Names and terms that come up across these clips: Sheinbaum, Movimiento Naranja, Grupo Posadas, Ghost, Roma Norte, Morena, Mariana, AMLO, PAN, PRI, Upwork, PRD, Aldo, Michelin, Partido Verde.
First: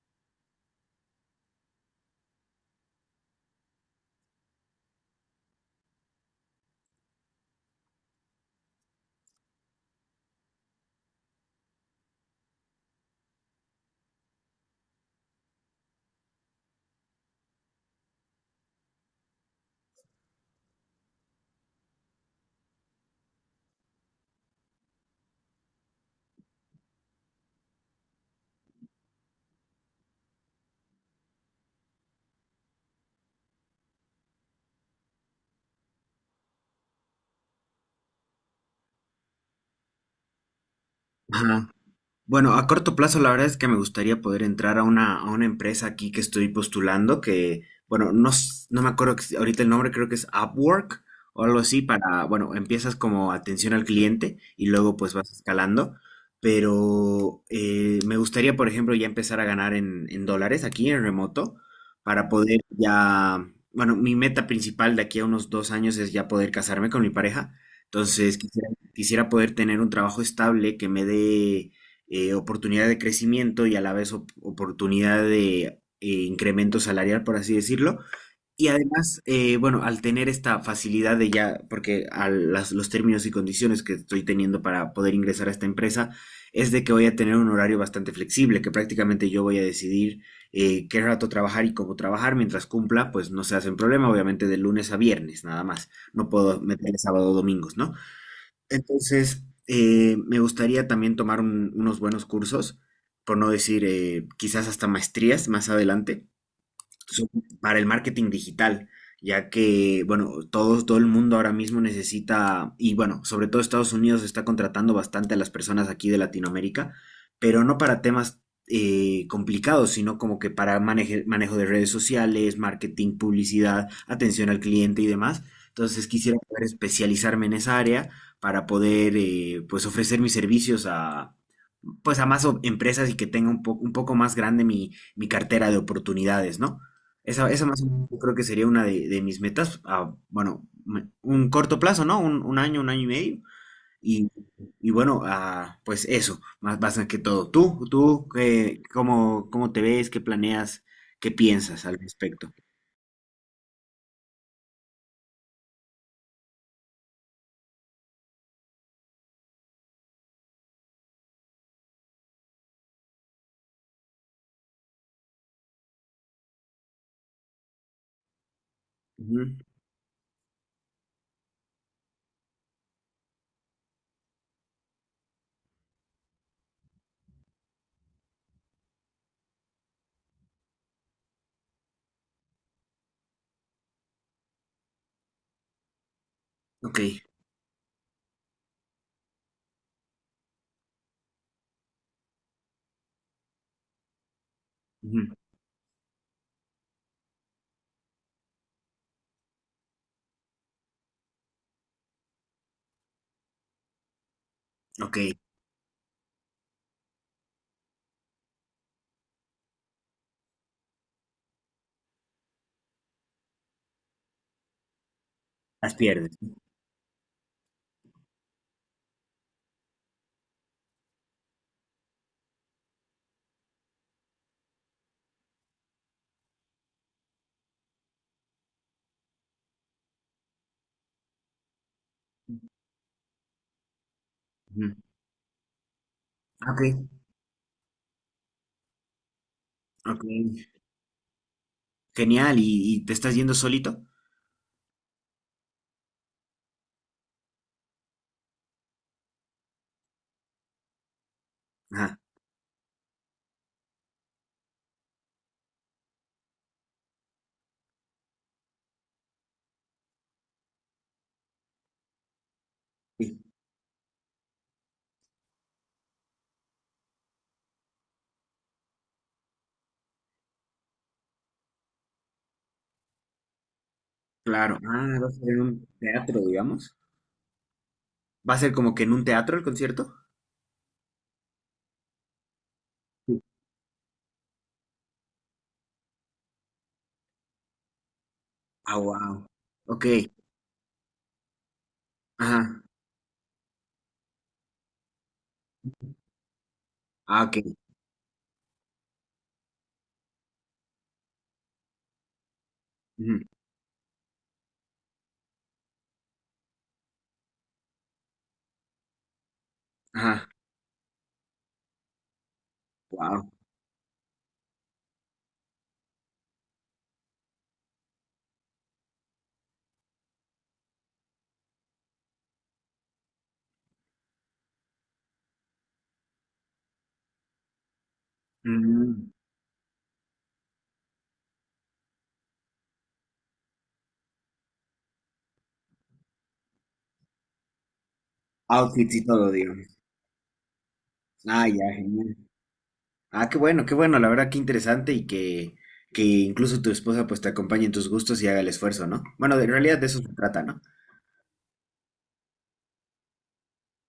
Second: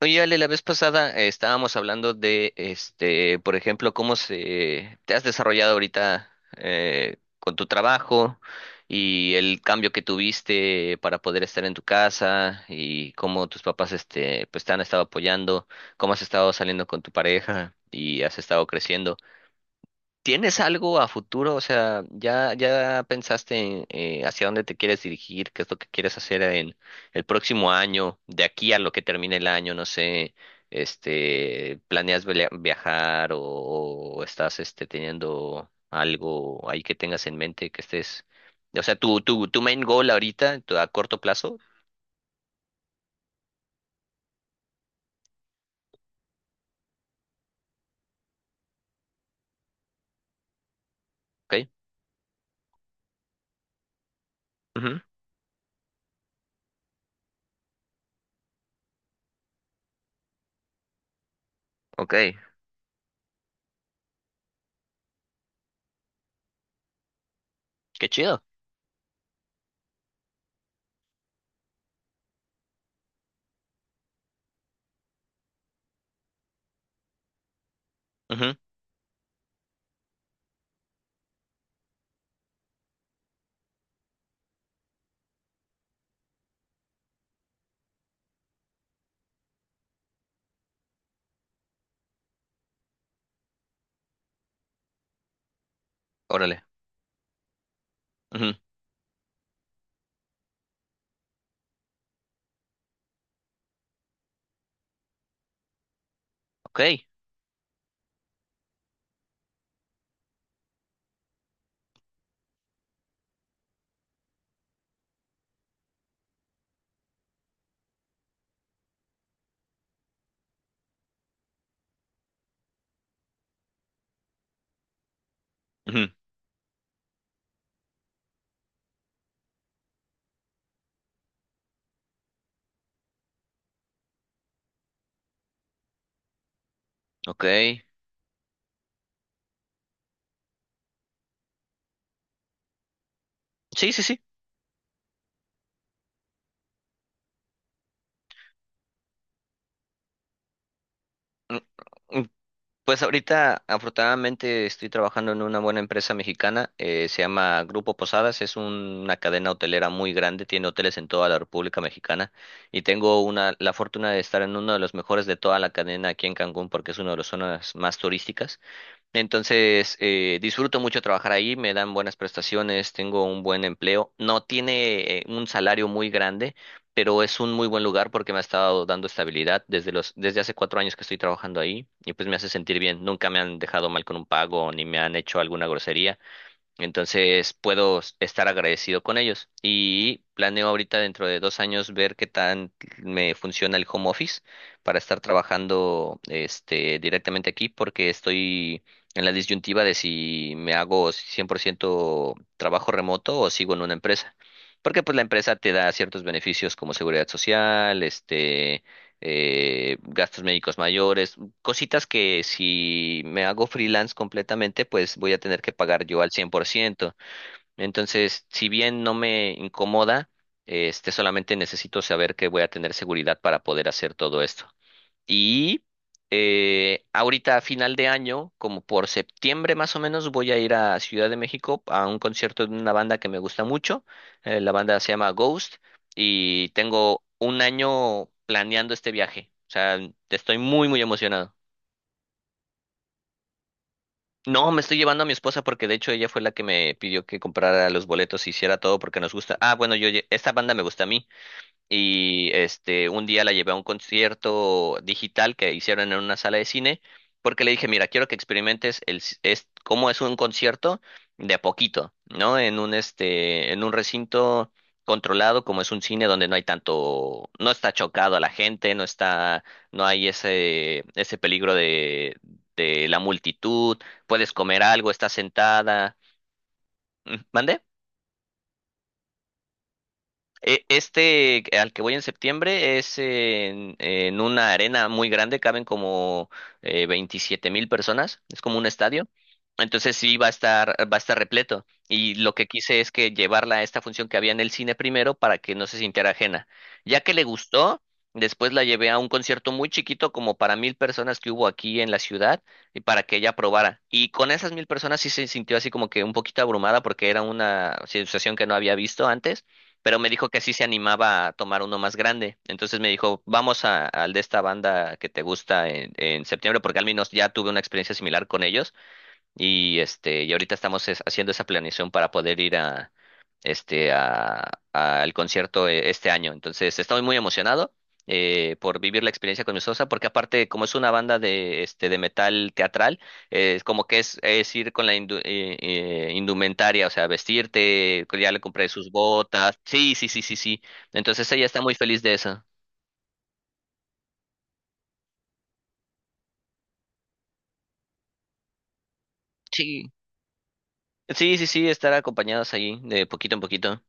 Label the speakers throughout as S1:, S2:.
S1: Oye, Ale, la vez pasada estábamos hablando de, por ejemplo, cómo se te has desarrollado ahorita con tu trabajo y el cambio que tuviste para poder estar en tu casa y cómo tus papás, pues te han estado apoyando, cómo has estado saliendo con tu pareja y has estado creciendo. ¿Tienes algo a futuro? O sea, ¿ya pensaste en hacia dónde te quieres dirigir? ¿Qué es lo que quieres hacer en el próximo año? De aquí a lo que termine el año, no sé, ¿planeas viajar o estás teniendo algo ahí que tengas en mente que estés... O sea, tu main goal ahorita, a corto plazo,
S2: Ajá. Bueno, a corto plazo la verdad es que me gustaría poder entrar a una empresa aquí que estoy postulando, que, bueno, no, s- no me acuerdo ex- ahorita el nombre, creo que es Upwork o algo
S1: ok,
S2: así, para, bueno, empiezas como atención al cliente y luego
S1: ujú,
S2: pues vas escalando, pero me gustaría, por ejemplo, ya empezar a ganar en dólares aquí en remoto
S1: ok,
S2: para poder ya, bueno, mi meta principal de aquí a unos 2 años es ya poder casarme con mi pareja,
S1: qué
S2: entonces
S1: chido,
S2: quisiera, quisiera poder tener un trabajo estable que me dé oportunidad de crecimiento y a la vez op oportunidad de incremento salarial, por así decirlo.
S1: ujú,
S2: Y además, bueno, al tener esta facilidad de ya, porque a las, los términos y condiciones que estoy teniendo para poder ingresar a esta empresa, es de que voy a tener un horario bastante flexible, que prácticamente yo voy a decidir qué rato trabajar y cómo trabajar, mientras cumpla, pues no se hacen problema, obviamente de lunes a viernes, nada más. No puedo
S1: órale,
S2: meterle sábado o domingos, ¿no?
S1: ujú,
S2: Entonces, me gustaría también tomar unos buenos cursos, por no decir quizás hasta maestrías más adelante,
S1: ok,
S2: so- para el marketing digital, ya que, bueno, todo el mundo ahora mismo necesita, y bueno, sobre todo Estados Unidos está contratando bastante a las personas aquí de Latinoamérica, pero no para temas complicados, sino como que para manejo de redes sociales, marketing, publicidad, atención al cliente y demás. Entonces
S1: ujú,
S2: quisiera poder especializarme en esa área para poder, pues, ofrecer mis servicios pues a empresas y que tenga un, un poco más grande mi, mi cartera de oportunidades, ¿no?
S1: ok,
S2: Esa más o menos yo creo que sería una de mis metas, a, bueno, un corto plazo, ¿no? Un año y medio.
S1: sí, sí,
S2: Y, bueno, ah, pues eso, más, más que todo. ¿Tú, cómo, cómo te ves, qué planeas, qué piensas al
S1: sí.
S2: respecto?
S1: Pues ahorita, afortunadamente, estoy trabajando en una buena empresa mexicana. Se llama Grupo Posadas, es una cadena hotelera muy grande, tiene hoteles en toda la República Mexicana y tengo una, la fortuna de estar en uno de los mejores de toda la cadena aquí en Cancún porque es una de las zonas más turísticas.
S2: Ujú.
S1: Entonces, disfruto mucho trabajar ahí, me dan buenas prestaciones, tengo un buen empleo. No tiene un salario muy grande, pero es un muy buen lugar porque me ha estado dando estabilidad desde los, desde hace 4 años que estoy trabajando ahí y pues me hace sentir bien. Nunca me han dejado mal con un pago ni me han hecho alguna grosería.
S2: Ok.
S1: Entonces puedo estar agradecido con ellos y planeo ahorita dentro de 2 años ver qué tan me funciona el home office para estar
S2: Ujú.
S1: trabajando directamente aquí porque estoy en la disyuntiva de si me hago 100% trabajo remoto o sigo en una empresa. Porque pues
S2: Ok,
S1: la empresa te da ciertos beneficios como seguridad social, gastos médicos mayores, cositas que si me hago freelance completamente, pues voy a tener que
S2: las
S1: pagar yo al
S2: pierdes.
S1: 100%. Entonces, si bien no me incomoda, solamente necesito saber que voy a tener seguridad para poder hacer todo esto. Y ahorita a final de año, como por septiembre más o menos, voy a ir a Ciudad de México a un concierto de una banda que me gusta mucho. La
S2: Ujú.
S1: banda se llama Ghost y
S2: Ok.
S1: tengo un año planeando este viaje. O sea,
S2: Ok,
S1: estoy muy, muy emocionado.
S2: genial. Y te estás yendo solito?
S1: No, me estoy llevando a mi esposa porque de hecho ella fue la que me pidió que comprara los boletos y hiciera todo porque nos gusta. Ah, bueno, esta banda me gusta a mí
S2: Ajá.
S1: y un día la llevé a un concierto digital que hicieron en una sala de cine porque le dije, mira, quiero que experimentes es cómo es un concierto de a poquito, ¿no? En un
S2: Sí.
S1: este en un recinto controlado como es un cine donde no hay tanto, no está chocado a la gente, no hay ese peligro de la multitud, puedes
S2: Claro.
S1: comer algo,
S2: Ah, va
S1: estás
S2: a ser en un
S1: sentada.
S2: teatro, digamos.
S1: Mm, ¿mande?
S2: ¿Va a ser como que en un teatro el concierto?
S1: Este al que voy en septiembre es
S2: Sí.
S1: en una arena muy grande, caben como 27 mil personas, es como un
S2: Ah,
S1: estadio.
S2: wow. Ok.
S1: Entonces sí va a estar repleto. Y lo
S2: Ajá.
S1: que quise es que llevarla a esta función que había en el cine primero para que no se sintiera ajena. Ya que le
S2: Ah, ok.
S1: gustó, después la llevé a un concierto muy chiquito, como para 1,000 personas que hubo aquí en la ciudad, y para que
S2: Ujú.
S1: ella probara. Y con esas 1,000 personas sí se sintió así como que un poquito abrumada porque era una situación que no había visto antes, pero me dijo
S2: Ajá.
S1: que sí se animaba a tomar uno más grande. Entonces me dijo,
S2: Wow.
S1: vamos al de esta banda que te gusta en septiembre, porque al menos ya tuve una experiencia similar con ellos, y y ahorita estamos haciendo esa planeación para poder ir al concierto este año. Entonces, estoy muy emocionado por vivir la
S2: Mm.
S1: experiencia con mi sosa, porque aparte, como es una banda de de metal teatral, es como que es ir con la indumentaria, o sea, vestirte, ya le compré sus
S2: Outfits y todo,
S1: botas.
S2: digamos.
S1: Sí, sí, sí, sí, sí. Entonces ella
S2: Ah, ya,
S1: está muy feliz de
S2: genial.
S1: eso.
S2: Ah, qué bueno, qué bueno. La verdad, qué interesante y que incluso tu esposa pues te acompañe en tus gustos y haga el esfuerzo, ¿no? Bueno, en realidad de
S1: Sí.
S2: eso se trata, ¿no?
S1: Sí, sí, sí, estar acompañados ahí de poquito en poquito.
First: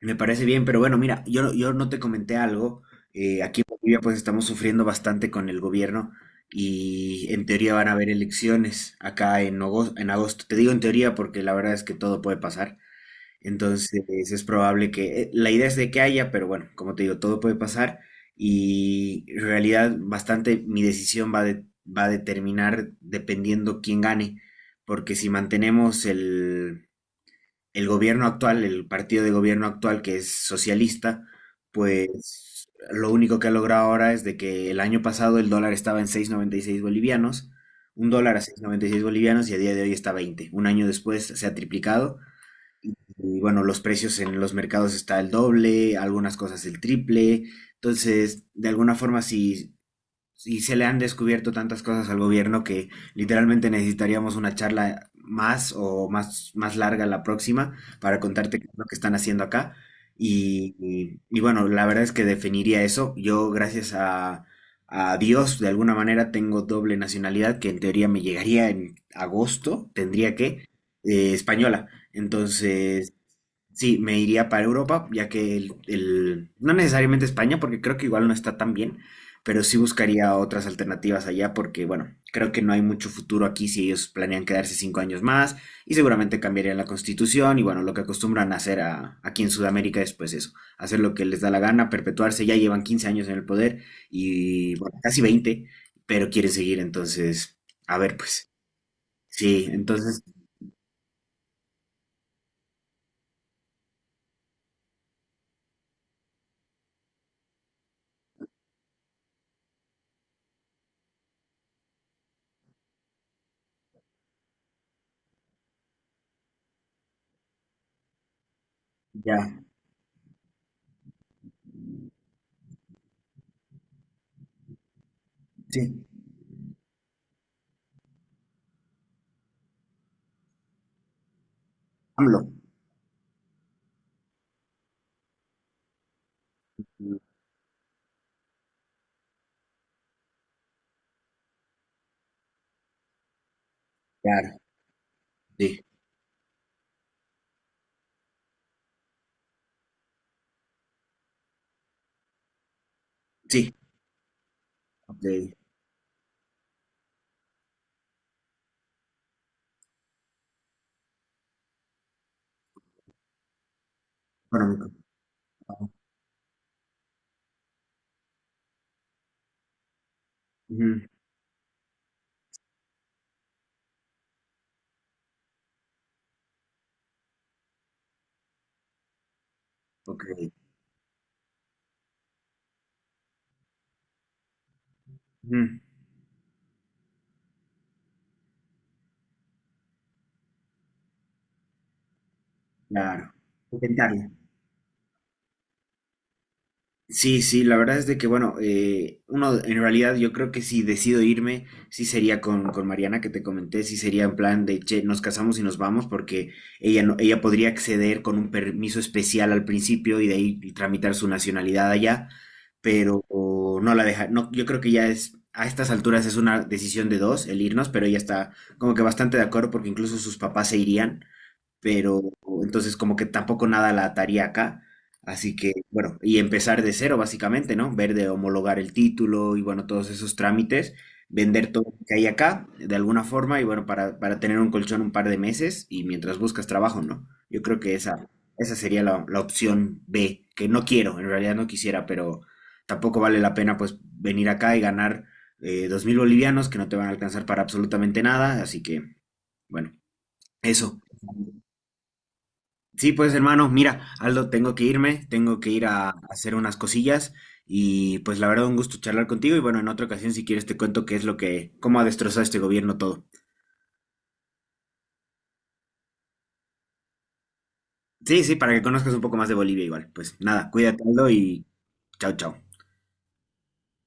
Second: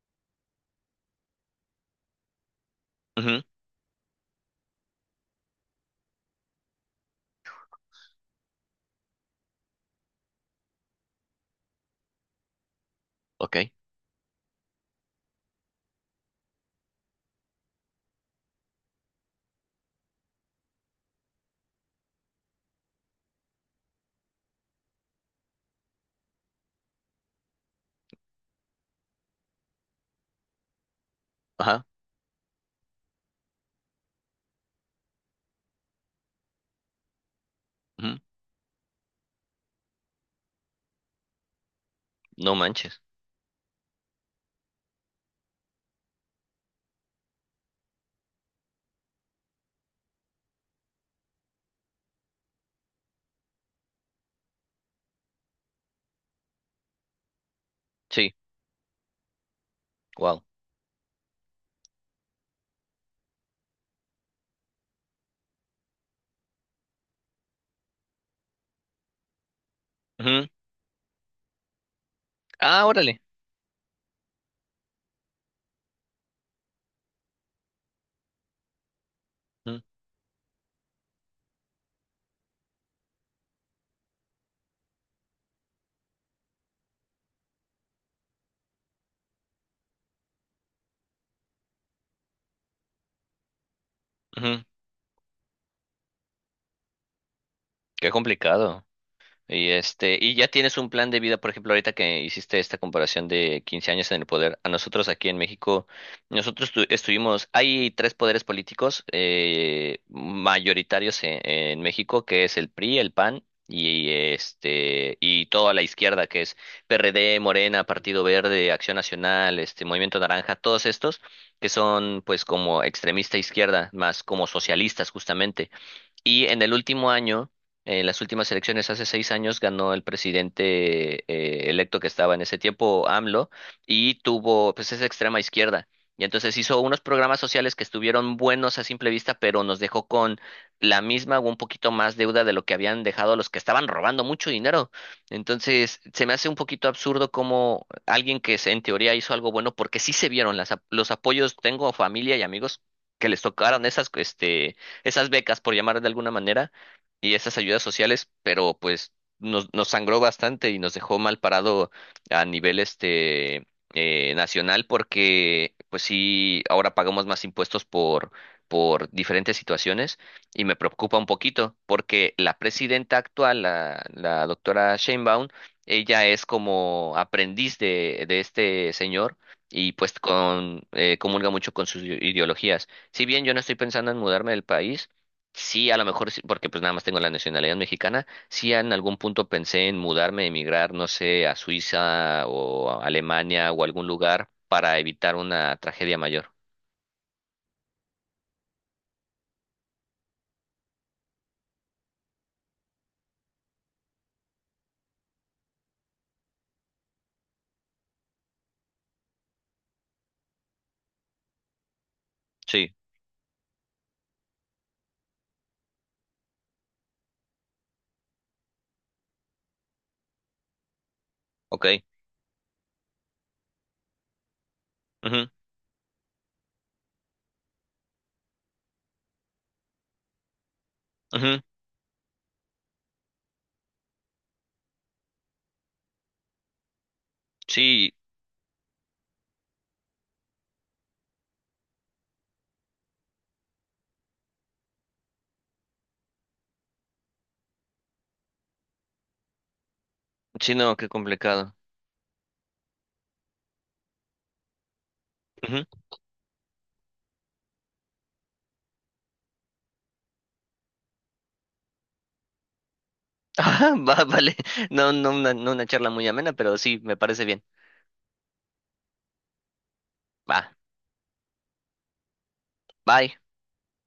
S2: Me parece bien, pero bueno, mira, yo no te comenté algo.
S1: Ujú.
S2: Aquí en Bolivia pues estamos sufriendo bastante con el gobierno y en teoría van a haber elecciones acá en agosto, en agosto. Te digo en teoría porque la verdad es que todo puede pasar.
S1: Ok.
S2: Entonces es probable que la idea es de que haya, pero bueno, como te digo, todo puede pasar y en realidad bastante mi decisión va, va a determinar dependiendo quién gane, porque si mantenemos el gobierno actual, el partido de gobierno actual que es socialista,
S1: Ajá.
S2: pues lo único que ha logrado ahora es de que el año pasado el dólar estaba en 6,96 bolivianos, un
S1: Ujú.
S2: dólar a 6,96 bolivianos y a día de hoy está a 20. Un año después se ha triplicado
S1: No manches.
S2: y bueno, los precios en los mercados está el doble, algunas cosas el triple. Entonces, de alguna forma, si y se le han descubierto tantas cosas al gobierno que literalmente necesitaríamos una charla más más larga la próxima para
S1: Sí,
S2: contarte qué es lo que están haciendo acá.
S1: wow.
S2: Y, y bueno, la verdad es que definiría eso. Yo, gracias a Dios, de alguna manera tengo doble nacionalidad que en teoría me llegaría en agosto, tendría que, española.
S1: Ah,
S2: Entonces...
S1: órale.
S2: Sí, me iría para Europa, ya que el, no necesariamente España, porque creo que igual no está tan bien, pero sí
S1: Ujú,
S2: buscaría otras alternativas allá porque, bueno, creo que no hay mucho futuro aquí si ellos planean quedarse 5 años más y seguramente cambiarían la constitución y, bueno, lo que acostumbran a hacer aquí en Sudamérica es pues eso, hacer lo que les da la gana, perpetuarse, ya llevan 15 años en el poder
S1: ujú.
S2: y, bueno, casi 20 pero quieren seguir, entonces, a
S1: Qué
S2: ver, pues,
S1: complicado.
S2: sí,
S1: Y
S2: entonces,
S1: y ya tienes un plan de vida, por ejemplo, ahorita que hiciste esta comparación de 15 años en el poder. A nosotros aquí en México, nosotros estuvimos, hay tres poderes políticos mayoritarios en México, que es el PRI, el PAN y y toda la izquierda, que es PRD, Morena, Partido Verde, Acción
S2: ya,
S1: Nacional, Movimiento Naranja, todos estos que son pues como extremista izquierda, más como socialistas justamente.
S2: sí,
S1: Y en el último año, en las últimas elecciones hace 6 años, ganó el presidente electo que estaba
S2: AMLO,
S1: en ese tiempo, AMLO, y tuvo, pues es extrema izquierda. Y entonces hizo unos
S2: mm,
S1: programas sociales que estuvieron buenos a simple vista, pero nos dejó con la misma o un poquito más deuda de lo que habían dejado los que estaban robando mucho
S2: claro,
S1: dinero.
S2: sí,
S1: Entonces, se me hace un poquito absurdo como alguien que en teoría hizo algo bueno, porque sí se vieron las, los apoyos, tengo familia y amigos que les
S2: sí,
S1: tocaron esas,
S2: ok,
S1: esas becas, por llamar de alguna manera, y esas ayudas sociales, pero pues nos sangró bastante y nos dejó mal parado a nivel nacional,
S2: económico,
S1: porque pues sí, ahora pagamos más impuestos por diferentes situaciones y me
S2: ujú,
S1: preocupa un poquito porque la presidenta actual, la doctora Sheinbaum, ella es como aprendiz de este señor y pues
S2: ok,
S1: con, comulga mucho con sus ideologías. Si bien yo no estoy pensando en mudarme del país,
S2: ujú,
S1: sí, a lo mejor, porque pues nada más tengo la nacionalidad mexicana, sí en algún punto pensé en mudarme, emigrar, no sé, a Suiza o a
S2: claro,
S1: Alemania o algún
S2: intentarlo.
S1: lugar para evitar una tragedia mayor.
S2: Sí, sí, la verdad es de que, bueno, uno, en realidad yo creo que si decido irme, sí sería con Mariana que te comenté, sí sería en plan de, che, nos casamos y nos vamos porque ella, no, ella podría acceder con un permiso especial al principio y de ahí tramitar su nacionalidad allá,
S1: Sí,
S2: pero o, no la deja, no, yo creo que ya es, a estas alturas es una decisión de dos el irnos, pero ella está como que bastante de acuerdo porque incluso sus papás se irían
S1: ok.
S2: pero entonces como que tampoco nada la ataría acá.
S1: Ujú,
S2: Así que, bueno, y empezar de cero básicamente, ¿no? Ver de homologar el título y bueno, todos esos trámites,
S1: ujú.
S2: vender todo lo que hay acá de alguna forma y bueno, para tener un colchón un par de meses y mientras buscas trabajo, ¿no? Yo creo que
S1: Sí,
S2: esa sería la, la opción B, que no quiero, en realidad no quisiera, pero tampoco vale la pena pues venir acá y ganar 2.000 bolivianos que no te van a alcanzar para absolutamente nada, así que, bueno,
S1: sí, no,
S2: eso.
S1: qué complicado.
S2: Sí, pues hermano, mira, Aldo, tengo que irme, tengo que
S1: Ujú.
S2: ir a hacer unas cosillas y pues la verdad un gusto charlar contigo y bueno, en otra ocasión si quieres te cuento qué es lo que, cómo ha destrozado este gobierno todo.
S1: Ah, va, vale. No, no, no una charla muy amena, pero sí, me parece bien.
S2: Sí, sí, para que conozcas un poco más de Bolivia igual. Pues
S1: Va,
S2: nada, cuídate, Aldo, y chao, chao.
S1: bye.